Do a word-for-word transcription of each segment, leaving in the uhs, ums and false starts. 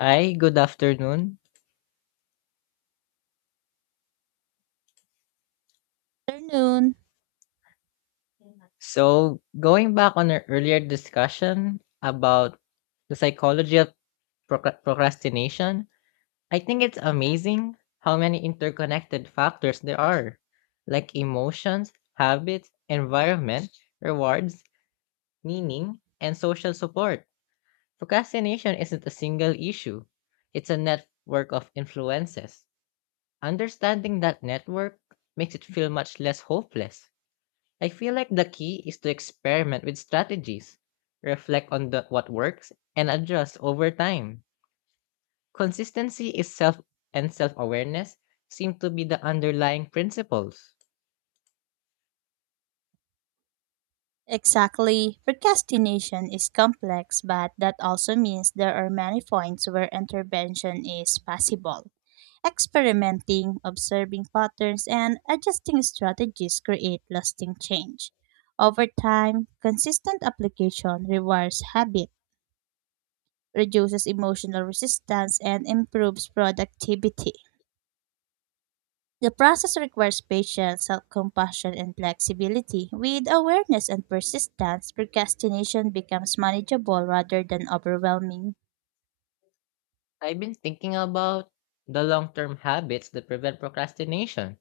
Hi, good afternoon. Afternoon. So, going back on our earlier discussion about the psychology of proc- procrastination, I think it's amazing how many interconnected factors there are, like emotions, habits, environment, rewards, meaning, and social support. Procrastination isn't a single issue, it's a network of influences. Understanding that network makes it feel much less hopeless. I feel like the key is to experiment with strategies, reflect on the, what works, and adjust over time. Consistency is self and self awareness seem to be the underlying principles. Exactly. Procrastination is complex, but that also means there are many points where intervention is possible. Experimenting, observing patterns, and adjusting strategies create lasting change. Over time, consistent application rewards habit, reduces emotional resistance, and improves productivity. The process requires patience, self compassion, and flexibility. With awareness and persistence, procrastination becomes manageable rather than overwhelming. I've been thinking about the long term habits that prevent procrastination.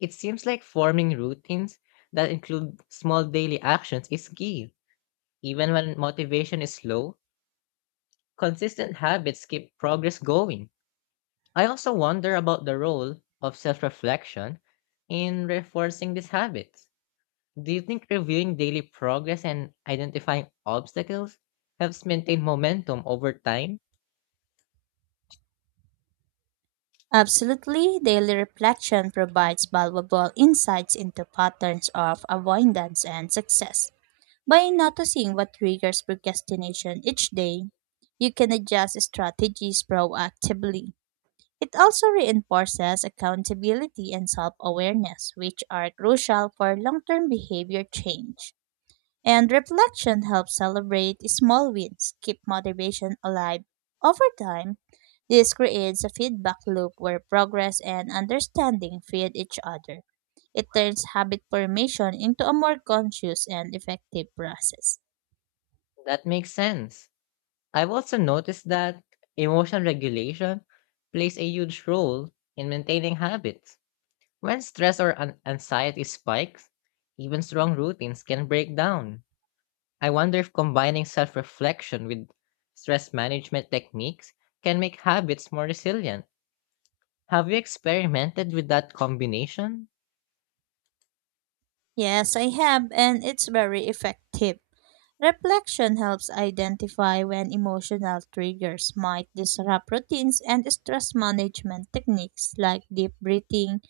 It seems like forming routines that include small daily actions is key. Even when motivation is low, consistent habits keep progress going. I also wonder about the role of self reflection in reinforcing these habits. Do you think reviewing daily progress and identifying obstacles helps maintain momentum over time? Absolutely, daily reflection provides valuable insights into patterns of avoidance and success. By noticing what triggers procrastination each day, you can adjust strategies proactively. It also reinforces accountability and self awareness, which are crucial for long term behavior change. And reflection helps celebrate small wins, keep motivation alive. Over time, this creates a feedback loop where progress and understanding feed each other. It turns habit formation into a more conscious and effective process. That makes sense. I've also noticed that emotion regulation plays a huge role in maintaining habits. When stress or an- anxiety spikes, even strong routines can break down. I wonder if combining self reflection with stress management techniques can make habits more resilient. Have you experimented with that combination? Yes, I have, and it's very effective. Reflection helps identify when emotional triggers might disrupt routines and stress management techniques like deep breathing,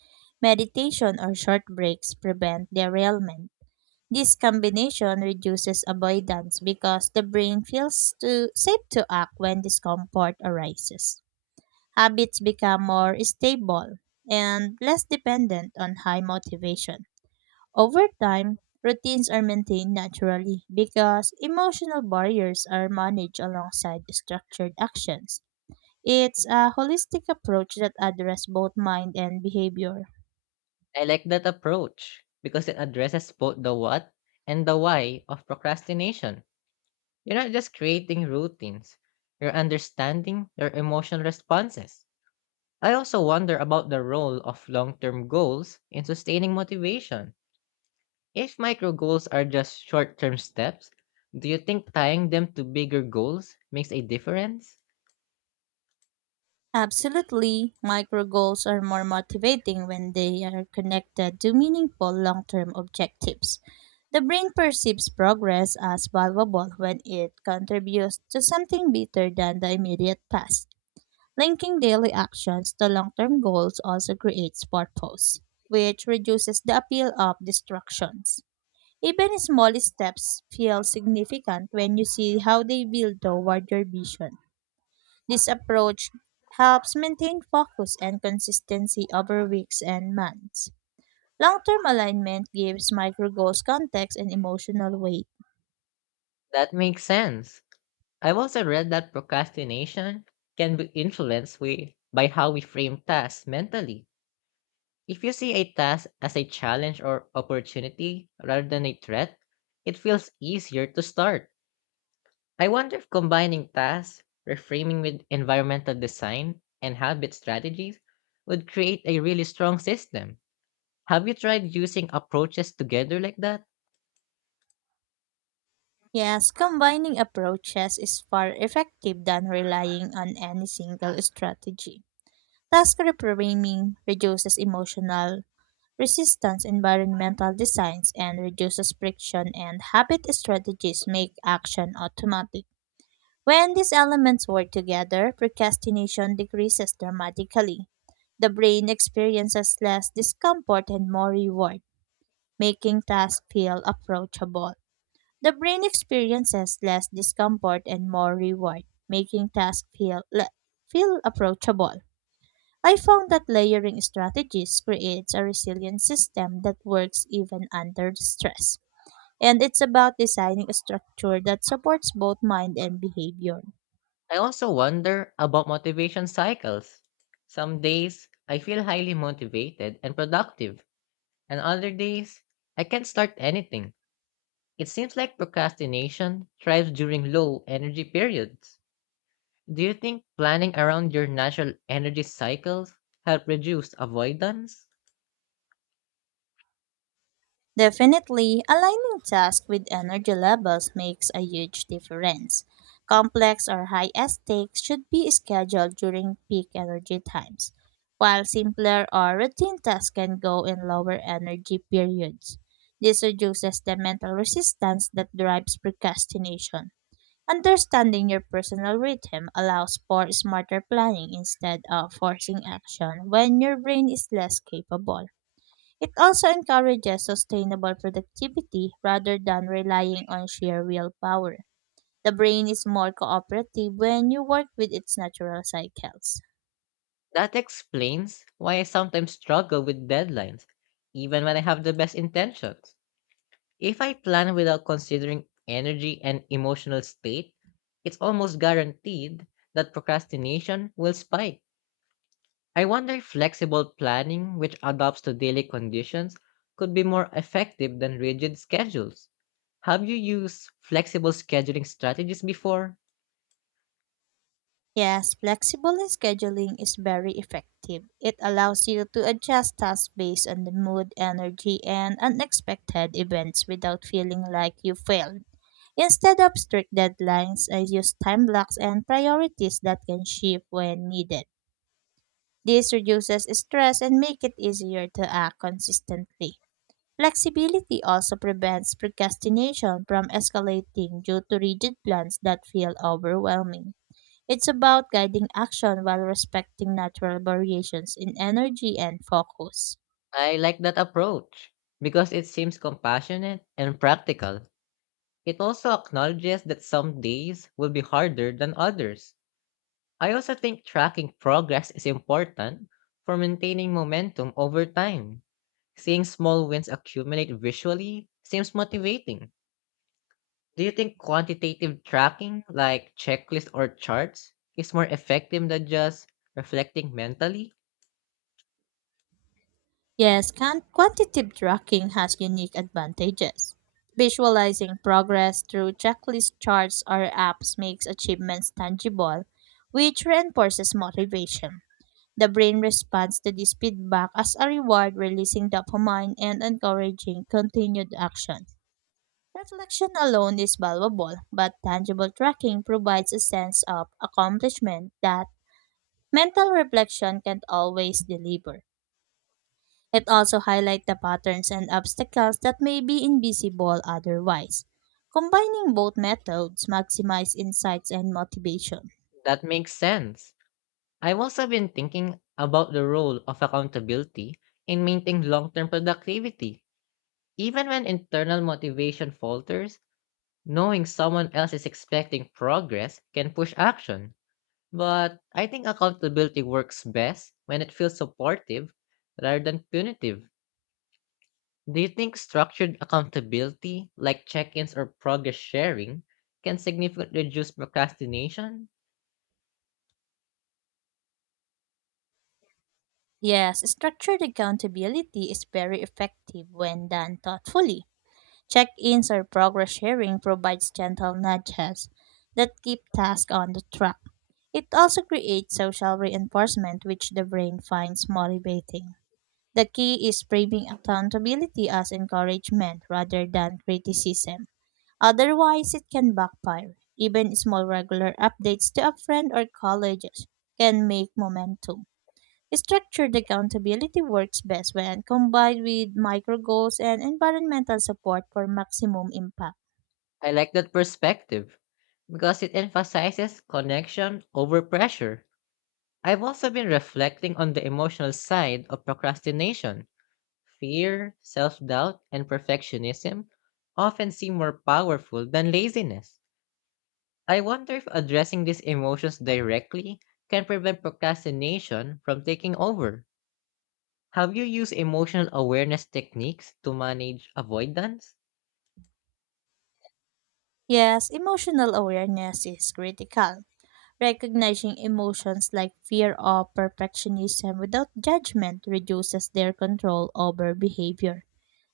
meditation, or short breaks prevent derailment. This combination reduces avoidance because the brain feels too safe to act when discomfort arises. Habits become more stable and less dependent on high motivation. Over time, routines are maintained naturally because emotional barriers are managed alongside structured actions. It's a holistic approach that addresses both mind and behavior. I like that approach because it addresses both the what and the why of procrastination. You're not just creating routines, you're understanding your emotional responses. I also wonder about the role of long term goals in sustaining motivation. If micro goals are just short term steps, do you think tying them to bigger goals makes a difference? Absolutely, micro goals are more motivating when they are connected to meaningful long term objectives. The brain perceives progress as valuable when it contributes to something better than the immediate past. Linking daily actions to long term goals also creates purpose, which reduces the appeal of distractions. Even small steps feel significant when you see how they build toward your vision. This approach helps maintain focus and consistency over weeks and months. Long term alignment gives micro goals context and emotional weight. That makes sense. I've also read that procrastination can be influenced we, by how we frame tasks mentally. If you see a task as a challenge or opportunity rather than a threat, it feels easier to start. I wonder if combining tasks, reframing with environmental design, and habit strategies would create a really strong system. Have you tried using approaches together like that? Yes, combining approaches is far effective than relying on any single strategy. Task reframing reduces emotional resistance environmental designs and reduces friction and habit strategies make action automatic. When these elements work together, procrastination decreases dramatically. The brain experiences less discomfort and more reward, making tasks feel approachable. The brain experiences less discomfort and more reward, making tasks feel, le- feel approachable. I found that layering strategies creates a resilient system that works even under stress. And it's about designing a structure that supports both mind and behavior. I also wonder about motivation cycles. Some days, I feel highly motivated and productive, and other days, I can't start anything. It seems like procrastination thrives during low energy periods. Do you think planning around your natural energy cycles help reduce avoidance? Definitely, aligning tasks with energy levels makes a huge difference. Complex or high stakes should be scheduled during peak energy times, while simpler or routine tasks can go in lower energy periods. This reduces the mental resistance that drives procrastination. Understanding your personal rhythm allows for smarter planning instead of forcing action when your brain is less capable. It also encourages sustainable productivity rather than relying on sheer willpower. The brain is more cooperative when you work with its natural cycles. That explains why I sometimes struggle with deadlines, even when I have the best intentions. If I plan without considering energy and emotional state, it's almost guaranteed that procrastination will spike. I wonder if flexible planning, which adapts to daily conditions, could be more effective than rigid schedules. Have you used flexible scheduling strategies before? Yes, flexible scheduling is very effective. It allows you to adjust tasks based on the mood, energy, and unexpected events without feeling like you failed. Instead of strict deadlines, I use time blocks and priorities that can shift when needed. This reduces stress and makes it easier to act consistently. Flexibility also prevents procrastination from escalating due to rigid plans that feel overwhelming. It's about guiding action while respecting natural variations in energy and focus. I like that approach because it seems compassionate and practical. It also acknowledges that some days will be harder than others. I also think tracking progress is important for maintaining momentum over time. Seeing small wins accumulate visually seems motivating. Do you think quantitative tracking, like checklists or charts, is more effective than just reflecting mentally? Yes, can- quantitative tracking has unique advantages. Visualizing progress through checklist charts or apps makes achievements tangible, which reinforces motivation. The brain responds to this feedback as a reward, releasing dopamine and encouraging continued action. Reflection alone is valuable, but tangible tracking provides a sense of accomplishment that mental reflection can't always deliver. It also highlights the patterns and obstacles that may be invisible otherwise. Combining both methods maximize insights and motivation. That makes sense. I've also been thinking about the role of accountability in maintaining long term productivity. Even when internal motivation falters, knowing someone else is expecting progress can push action, but I think accountability works best when it feels supportive rather than punitive. Do you think structured accountability, like check ins or progress sharing, can significantly reduce procrastination? Yes, structured accountability is very effective when done thoughtfully. Check ins or progress sharing provides gentle nudges that keep tasks on the track. It also creates social reinforcement, which the brain finds motivating. The key is framing accountability as encouragement rather than criticism. Otherwise, it can backfire. Even small regular updates to a friend or college can make momentum. Structured accountability works best when combined with micro goals and environmental support for maximum impact. I like that perspective because it emphasizes connection over pressure. I've also been reflecting on the emotional side of procrastination. Fear, self doubt, and perfectionism often seem more powerful than laziness. I wonder if addressing these emotions directly can prevent procrastination from taking over. Have you used emotional awareness techniques to manage avoidance? Yes, emotional awareness is critical. Recognizing emotions like fear or perfectionism without judgment reduces their control over behavior.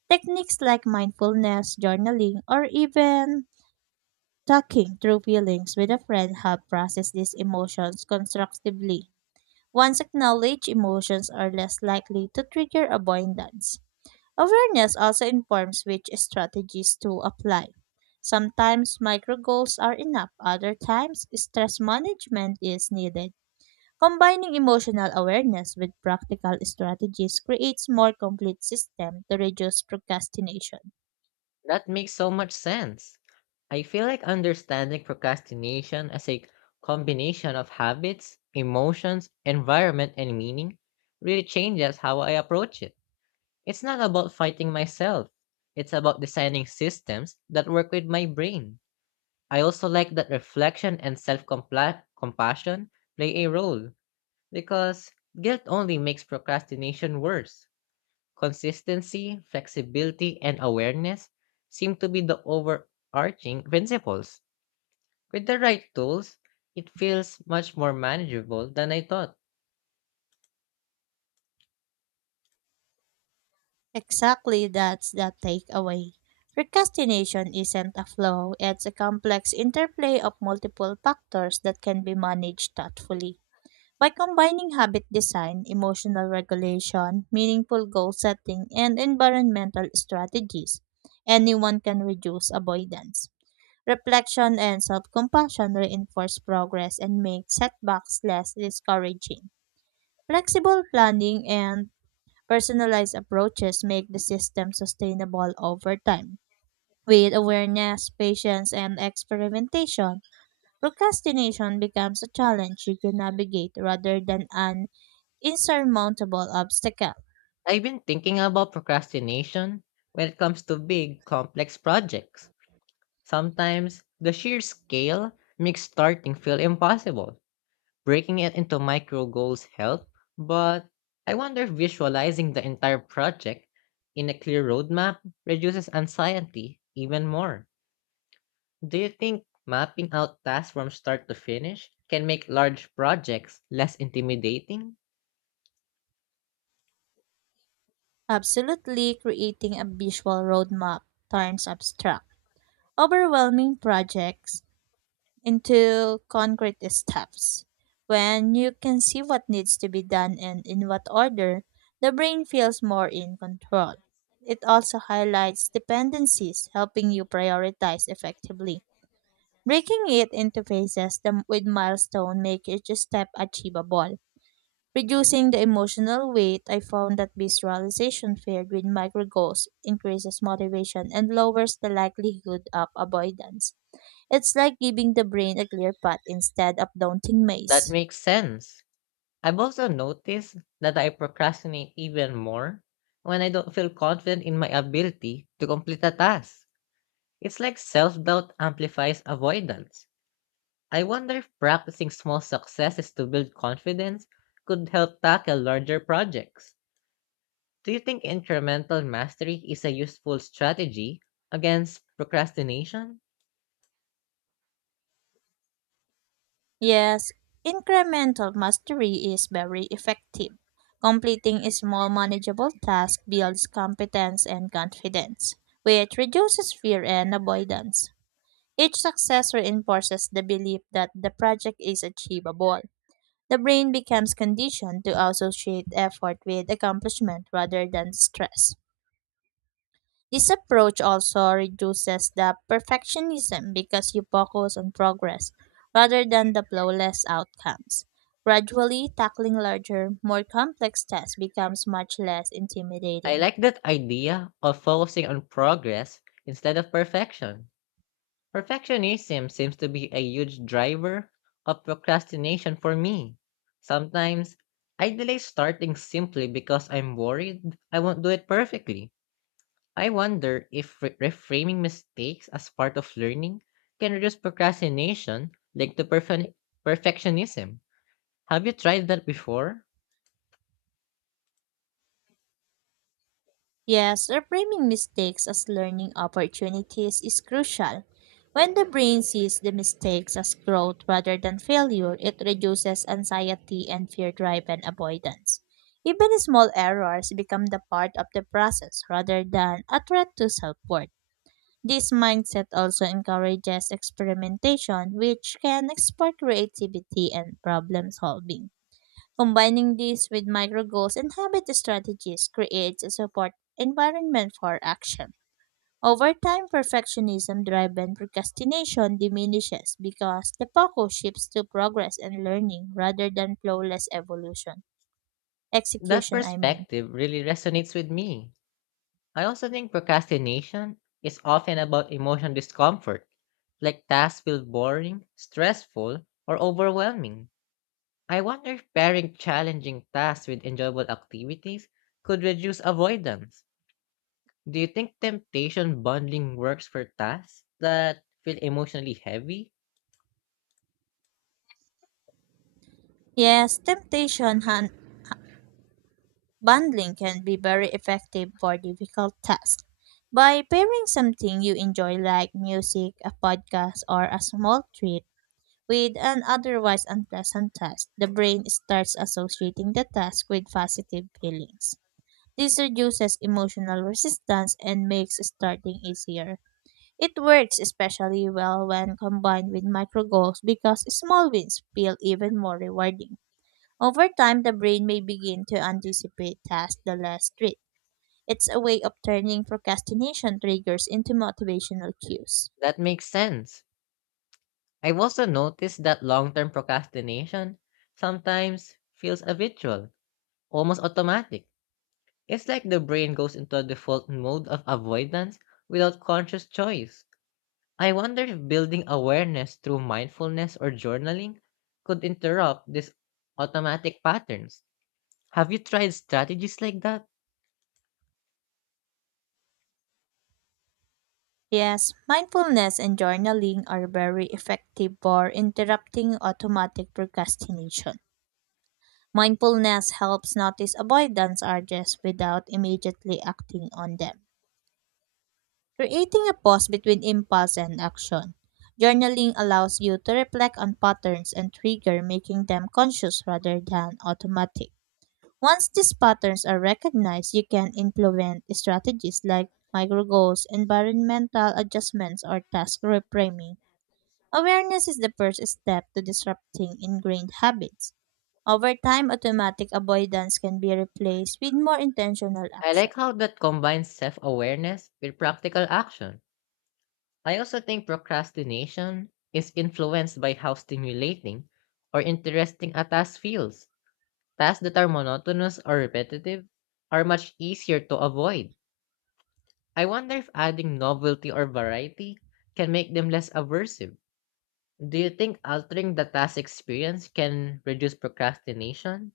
Techniques like mindfulness, journaling, or even talking through feelings with a friend help process these emotions constructively. Once acknowledged, emotions are less likely to trigger avoidance. Awareness also informs which strategies to apply. Sometimes micro goals are enough, other times stress management is needed. Combining emotional awareness with practical strategies creates more complete system to reduce procrastination. That makes so much sense. I feel like understanding procrastination as a combination of habits, emotions, environment, and meaning really changes how I approach it. It's not about fighting myself. It's about designing systems that work with my brain. I also like that reflection and self-compassion play a role because guilt only makes procrastination worse. Consistency, flexibility, and awareness seem to be the overarching principles. With the right tools, it feels much more manageable than I thought. Exactly, that's the takeaway. Procrastination isn't a flaw, it's a complex interplay of multiple factors that can be managed thoughtfully. By combining habit design, emotional regulation, meaningful goal setting, and environmental strategies, anyone can reduce avoidance. Reflection and self compassion reinforce progress and make setbacks less discouraging. Flexible planning and personalized approaches make the system sustainable over time. With awareness, patience, and experimentation, procrastination becomes a challenge you can navigate rather than an insurmountable obstacle. I've been thinking about procrastination when it comes to big, complex projects. Sometimes the sheer scale makes starting feel impossible. Breaking it into micro goals help, but I wonder if visualizing the entire project in a clear roadmap reduces anxiety even more. Do you think mapping out tasks from start to finish can make large projects less intimidating? Absolutely, creating a visual roadmap turns abstract, overwhelming projects into concrete steps. When you can see what needs to be done and in what order, the brain feels more in control. It also highlights dependencies, helping you prioritize effectively. Breaking it into phases the- with milestone make each step achievable. Reducing the emotional weight, I found that visualization paired with micro goals increases motivation and lowers the likelihood of avoidance. It's like giving the brain a clear path instead of daunting That maze. makes sense. I've also noticed that I procrastinate even more when I don't feel confident in my ability to complete a task. It's like self doubt amplifies avoidance. I wonder if practicing small successes to build confidence could help tackle larger projects. Do you think incremental mastery is a useful strategy against procrastination? Yes, incremental mastery is very effective. Completing a small manageable task builds competence and confidence, which reduces fear and avoidance. Each success reinforces the belief that the project is achievable. The brain becomes conditioned to associate effort with accomplishment rather than stress. This approach also reduces the perfectionism because you focus on progress rather than the flawless outcomes. Gradually, tackling larger, more complex tasks becomes much less I intimidating. like that idea of focusing on progress instead of perfection. Perfectionism seems to be a huge driver of procrastination for me. Sometimes I delay starting simply because I'm worried I won't do it perfectly. I wonder if re- reframing mistakes as part of learning can reduce procrastination linked to perfe- perfectionism. Have you tried that before? Yes, reframing mistakes as learning opportunities is crucial. When the brain sees the mistakes as growth rather than failure, it reduces anxiety and fear driven avoidance. Even small errors become the part of the process rather than a threat to self worth. This mindset also encourages experimentation, which can spark creativity and problem solving. Combining this with micro goals and habit strategies creates a support environment for action. Over time, perfectionism driven procrastination diminishes because the focus shifts to progress and learning rather than flawless evolution. That Execution, I mean. perspective really resonates with me. I also think procrastination is often about emotional discomfort, like tasks feel boring, stressful, or overwhelming. I wonder if pairing challenging tasks with enjoyable activities could reduce avoidance. Do you think temptation bundling works for tasks that feel emotionally heavy? Yes, temptation han- bundling can be very effective for difficult tasks. By pairing something you enjoy, like music, a podcast, or a small treat, with an otherwise unpleasant task, the brain starts associating the task with positive feelings. This reduces emotional resistance and makes starting easier. It works especially well when combined with micro goals because small wins feel even more rewarding. Over time, the brain may begin to anticipate tasks the less strict. It's a way of turning procrastination triggers into motivational cues. That makes sense. I've also noticed that long term procrastination sometimes feels habitual, almost automatic. It's like the brain goes into a default mode of avoidance without conscious choice. I wonder if building awareness through mindfulness or journaling could interrupt these automatic patterns. Have you tried strategies like that? Yes, mindfulness and journaling are very effective for interrupting automatic procrastination. Mindfulness helps notice avoidance urges without immediately acting on them, creating a pause between impulse and action. Journaling allows you to reflect on patterns and trigger, making them conscious rather than automatic. Once these patterns are recognized, you can implement strategies like micro goals, environmental adjustments, or task reframing. Awareness is the first step to disrupting ingrained habits. Over time, automatic avoidance can be replaced with more intentional I action. like how that combines self awareness with practical action. I also think procrastination is influenced by how stimulating or interesting a task feels. Tasks that are monotonous or repetitive are much easier to avoid. I wonder if adding novelty or variety can make them less aversive. Do you think altering the task experience can reduce procrastination?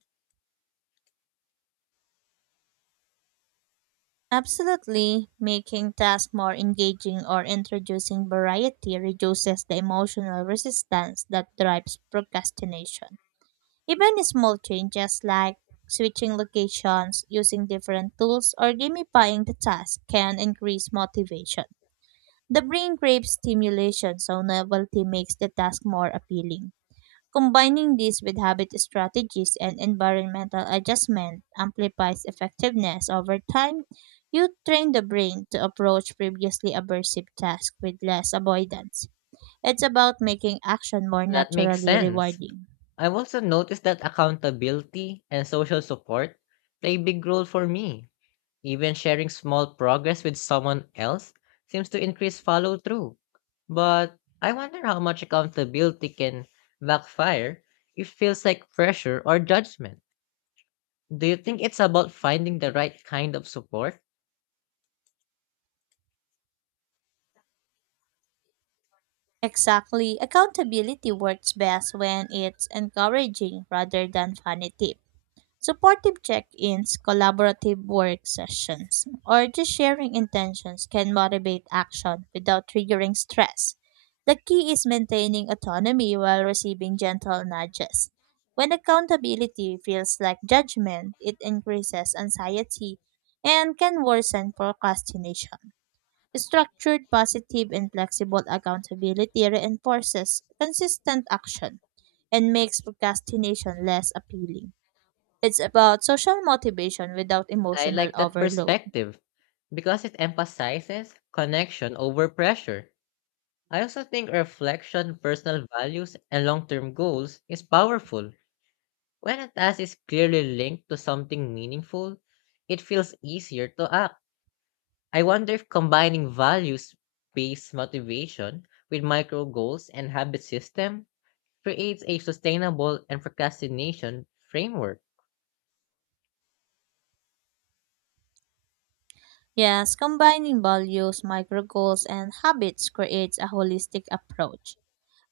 Absolutely, making tasks more engaging or introducing variety reduces the emotional resistance that drives procrastination. Even small changes like switching locations, using different tools, or gamifying the task can increase motivation. The brain craves stimulation, so novelty makes the task more appealing. Combining this with habit strategies and environmental adjustment amplifies effectiveness over time. You train the brain to approach previously aversive tasks with less avoidance. It's about making action more That makes naturally sense. rewarding. I've also noticed that accountability and social support play a big role for me. Even sharing small progress with someone else seems to increase follow through. But I wonder how much accountability can backfire if it feels like pressure or judgment. Do you think it's about finding the right kind of support? Exactly. Accountability works best when it's encouraging rather than punitive. Supportive check ins, collaborative work sessions, or just sharing intentions can motivate action without triggering stress. The key is maintaining autonomy while receiving gentle nudges. When accountability feels like judgment, it increases anxiety and can worsen procrastination. Structured, positive, and flexible accountability reinforces consistent action and makes procrastination less appealing. It's about social motivation without I emotional like that overload. perspective because it emphasizes connection over pressure. I also think reflection, personal values, and long term goals is powerful. When a task is clearly linked to something meaningful, it feels easier to act. I wonder if combining values based motivation with micro goals and habit system creates a sustainable and procrastination framework. Yes, combining values, micro goals, and habits creates a holistic approach.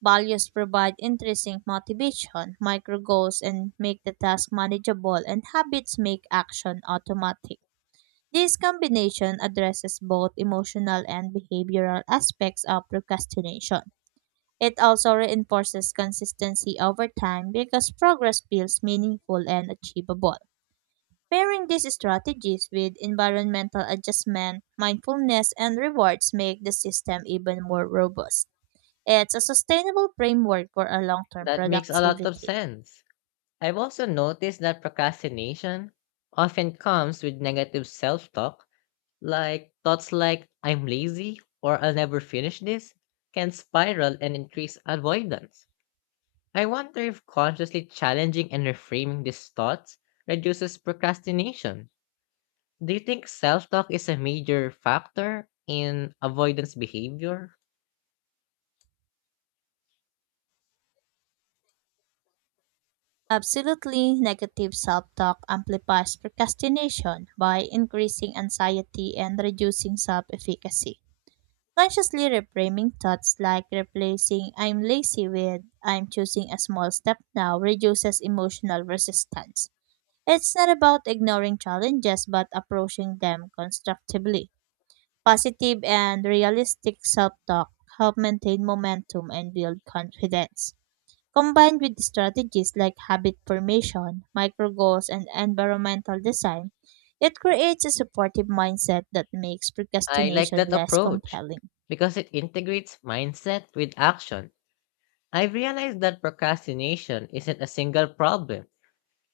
Values provide intrinsic motivation, micro goals, and make the task manageable, and habits make action automatic. This combination addresses both emotional and behavioral aspects of procrastination. It also reinforces consistency over time because progress feels meaningful and achievable. Pairing these strategies with environmental adjustment, mindfulness, and rewards make the system even more robust. It's a sustainable framework for a long term That makes a lot of productivity. sense. I've also noticed that procrastination often comes with negative self talk, like thoughts like, I'm lazy or I'll never finish this, can spiral and increase avoidance. I wonder if consciously challenging and reframing these thoughts reduces procrastination. Do you think self talk is a major factor in avoidance behavior? Absolutely, negative self talk amplifies procrastination by increasing anxiety and reducing self efficacy. Consciously reframing thoughts like replacing I'm lazy with I'm choosing a small step now reduces emotional resistance. It's not about ignoring challenges, but approaching them constructively. Positive and realistic self talk help maintain momentum and build confidence. Combined with strategies like habit formation, micro goals, and environmental design, it creates a supportive mindset that makes I like procrastination that less approach compelling. because it integrates mindset with action. I've realized that procrastination isn't a single problem.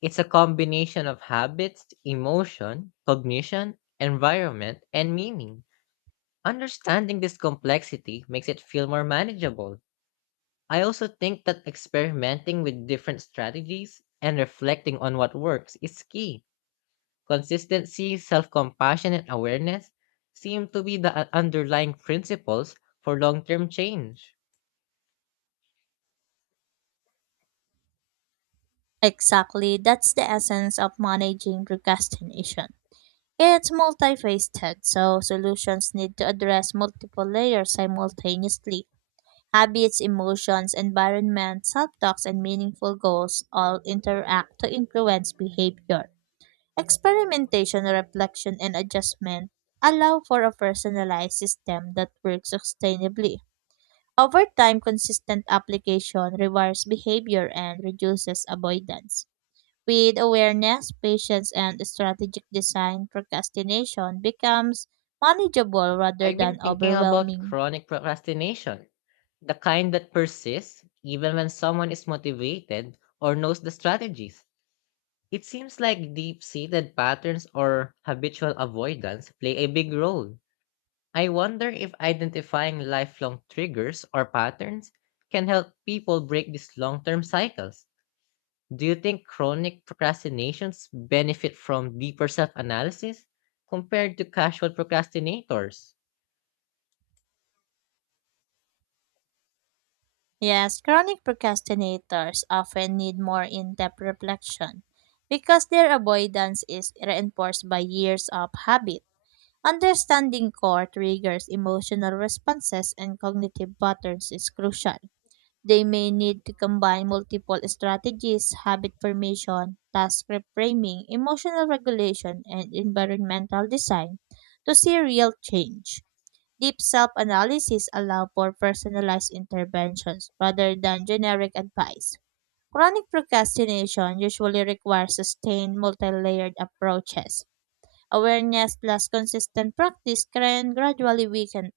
It's a combination of habits, emotion, cognition, environment, and meaning. Understanding this complexity makes it feel more manageable. I also think that experimenting with different strategies and reflecting on what works is key. Consistency, self compassion, and awareness seem to be the uh, underlying principles for long term change. Exactly, that's the essence of managing procrastination. It's multifaceted, so solutions need to address multiple layers simultaneously. Habits, emotions, environment, self talks, and meaningful goals all interact to influence behavior. Experimentation, reflection, and adjustment allow for a personalized system that works sustainably. Over time, consistent application rewards behavior and reduces avoidance. With awareness, patience, and strategic design, procrastination becomes manageable rather I've been than thinking about overwhelming. chronic procrastination, the kind that persists even when someone is motivated or knows the strategies. It seems like deep seated patterns or habitual avoidance play a big role. I wonder if identifying lifelong triggers or patterns can help people break these long term cycles. Do you think chronic procrastinations benefit from deeper self analysis compared to casual procrastinators? Yes, chronic procrastinators often need more in depth reflection because their avoidance is reinforced by years of habit. Understanding core triggers, emotional responses, and cognitive patterns is crucial. They may need to combine multiple strategies, habit formation, task reframing, emotional regulation, and environmental design to see real change. Deep self-analysis allow for personalized interventions rather than generic advice. Chronic procrastination usually requires sustained multi-layered approaches. Awareness plus consistent practice can gradually weaken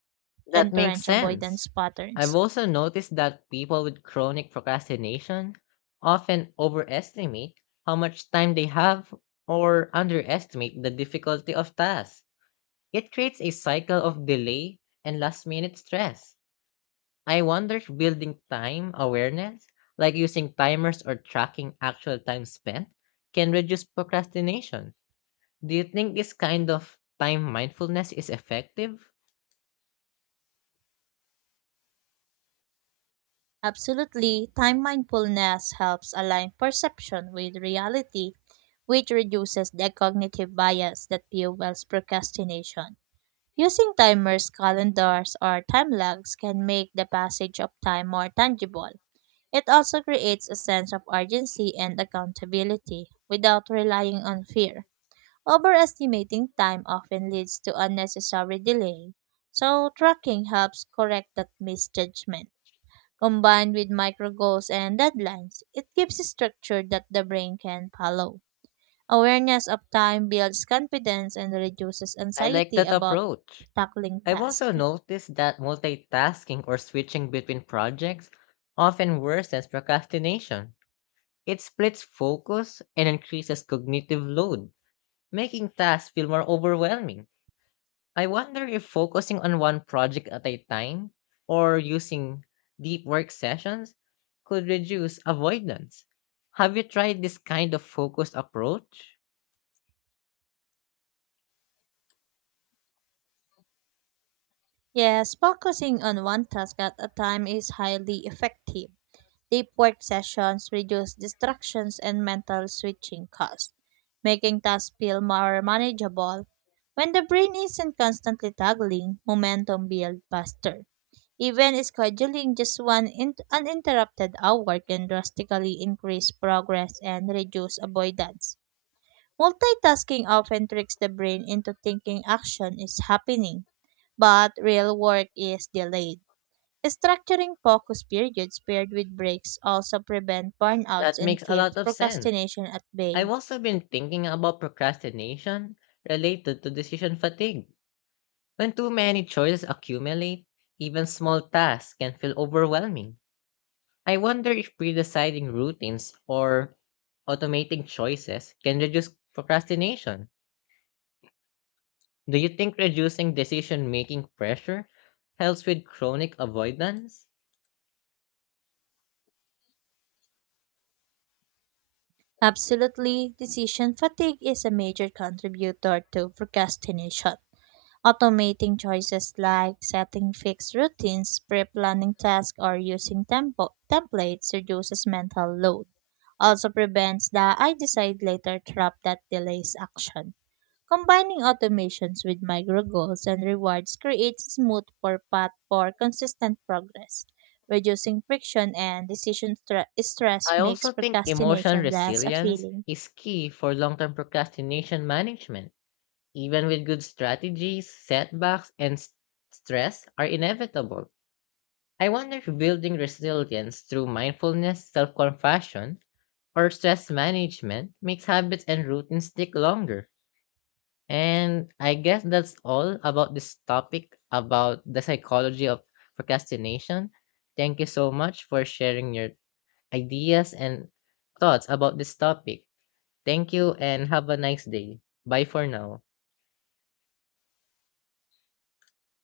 That makes entrenched avoidance sense. I've patterns. also noticed that people with chronic procrastination often overestimate how much time they have or underestimate the difficulty of tasks. It creates a cycle of delay and last minute stress. I wonder if building time awareness, like using timers or tracking actual time spent, can reduce procrastination. Do you think this kind of time mindfulness is effective? Absolutely, time mindfulness helps align perception with reality, which reduces the cognitive bias that fuels procrastination. Using timers, calendars, or time logs can make the passage of time more tangible. It also creates a sense of urgency and accountability without relying on fear. Overestimating time often leads to unnecessary delay, so tracking helps correct that misjudgment combined with micro goals and deadlines. It gives a structure that the brain can follow. Awareness of time builds confidence and reduces I like anxiety that about approach. tackling I've tasks. also noticed that multitasking or switching between projects often worsens procrastination. It splits focus and increases cognitive load, making tasks feel more overwhelming. I wonder if focusing on one project at a time or using deep work sessions could reduce avoidance. Have you tried this kind of focused approach? Yes, focusing on one task at a time is highly effective. Deep work sessions reduce distractions and mental switching costs, making tasks feel more manageable. When the brain isn't constantly toggling, momentum builds faster. Even scheduling just one in- uninterrupted hour can drastically increase progress and reduce avoidance. Multitasking often tricks the brain into thinking action is happening, but real work is delayed. Structuring focus periods paired with breaks also prevent burnouts That and makes a keep lot of sense. procrastination at I've bay. also been thinking about procrastination related to decision fatigue. When too many choices accumulate, even small tasks can feel overwhelming. I wonder if pre-deciding routines or automating choices can reduce procrastination. Do you think reducing decision-making pressure helps with chronic avoidance? Absolutely, decision fatigue is a major contributor to procrastination. Automating choices like setting fixed routines, pre planning tasks, or using tempo- templates reduces mental load. Also prevents the I decide later trap that delays action. Combining automations with micro goals and rewards creates a smooth for path for consistent progress. Reducing friction and decision stra- stress I makes also think emotional procrastination less a resilience feeling. is key for long-term procrastination management. Even with good strategies, setbacks and s- stress are inevitable. I wonder if building resilience through mindfulness, self compassion, or stress management makes habits and routines stick longer. And I guess that's all about this topic about the psychology of procrastination. Thank you so much for sharing your ideas and thoughts about this topic. Thank you and have a nice day. Bye for now.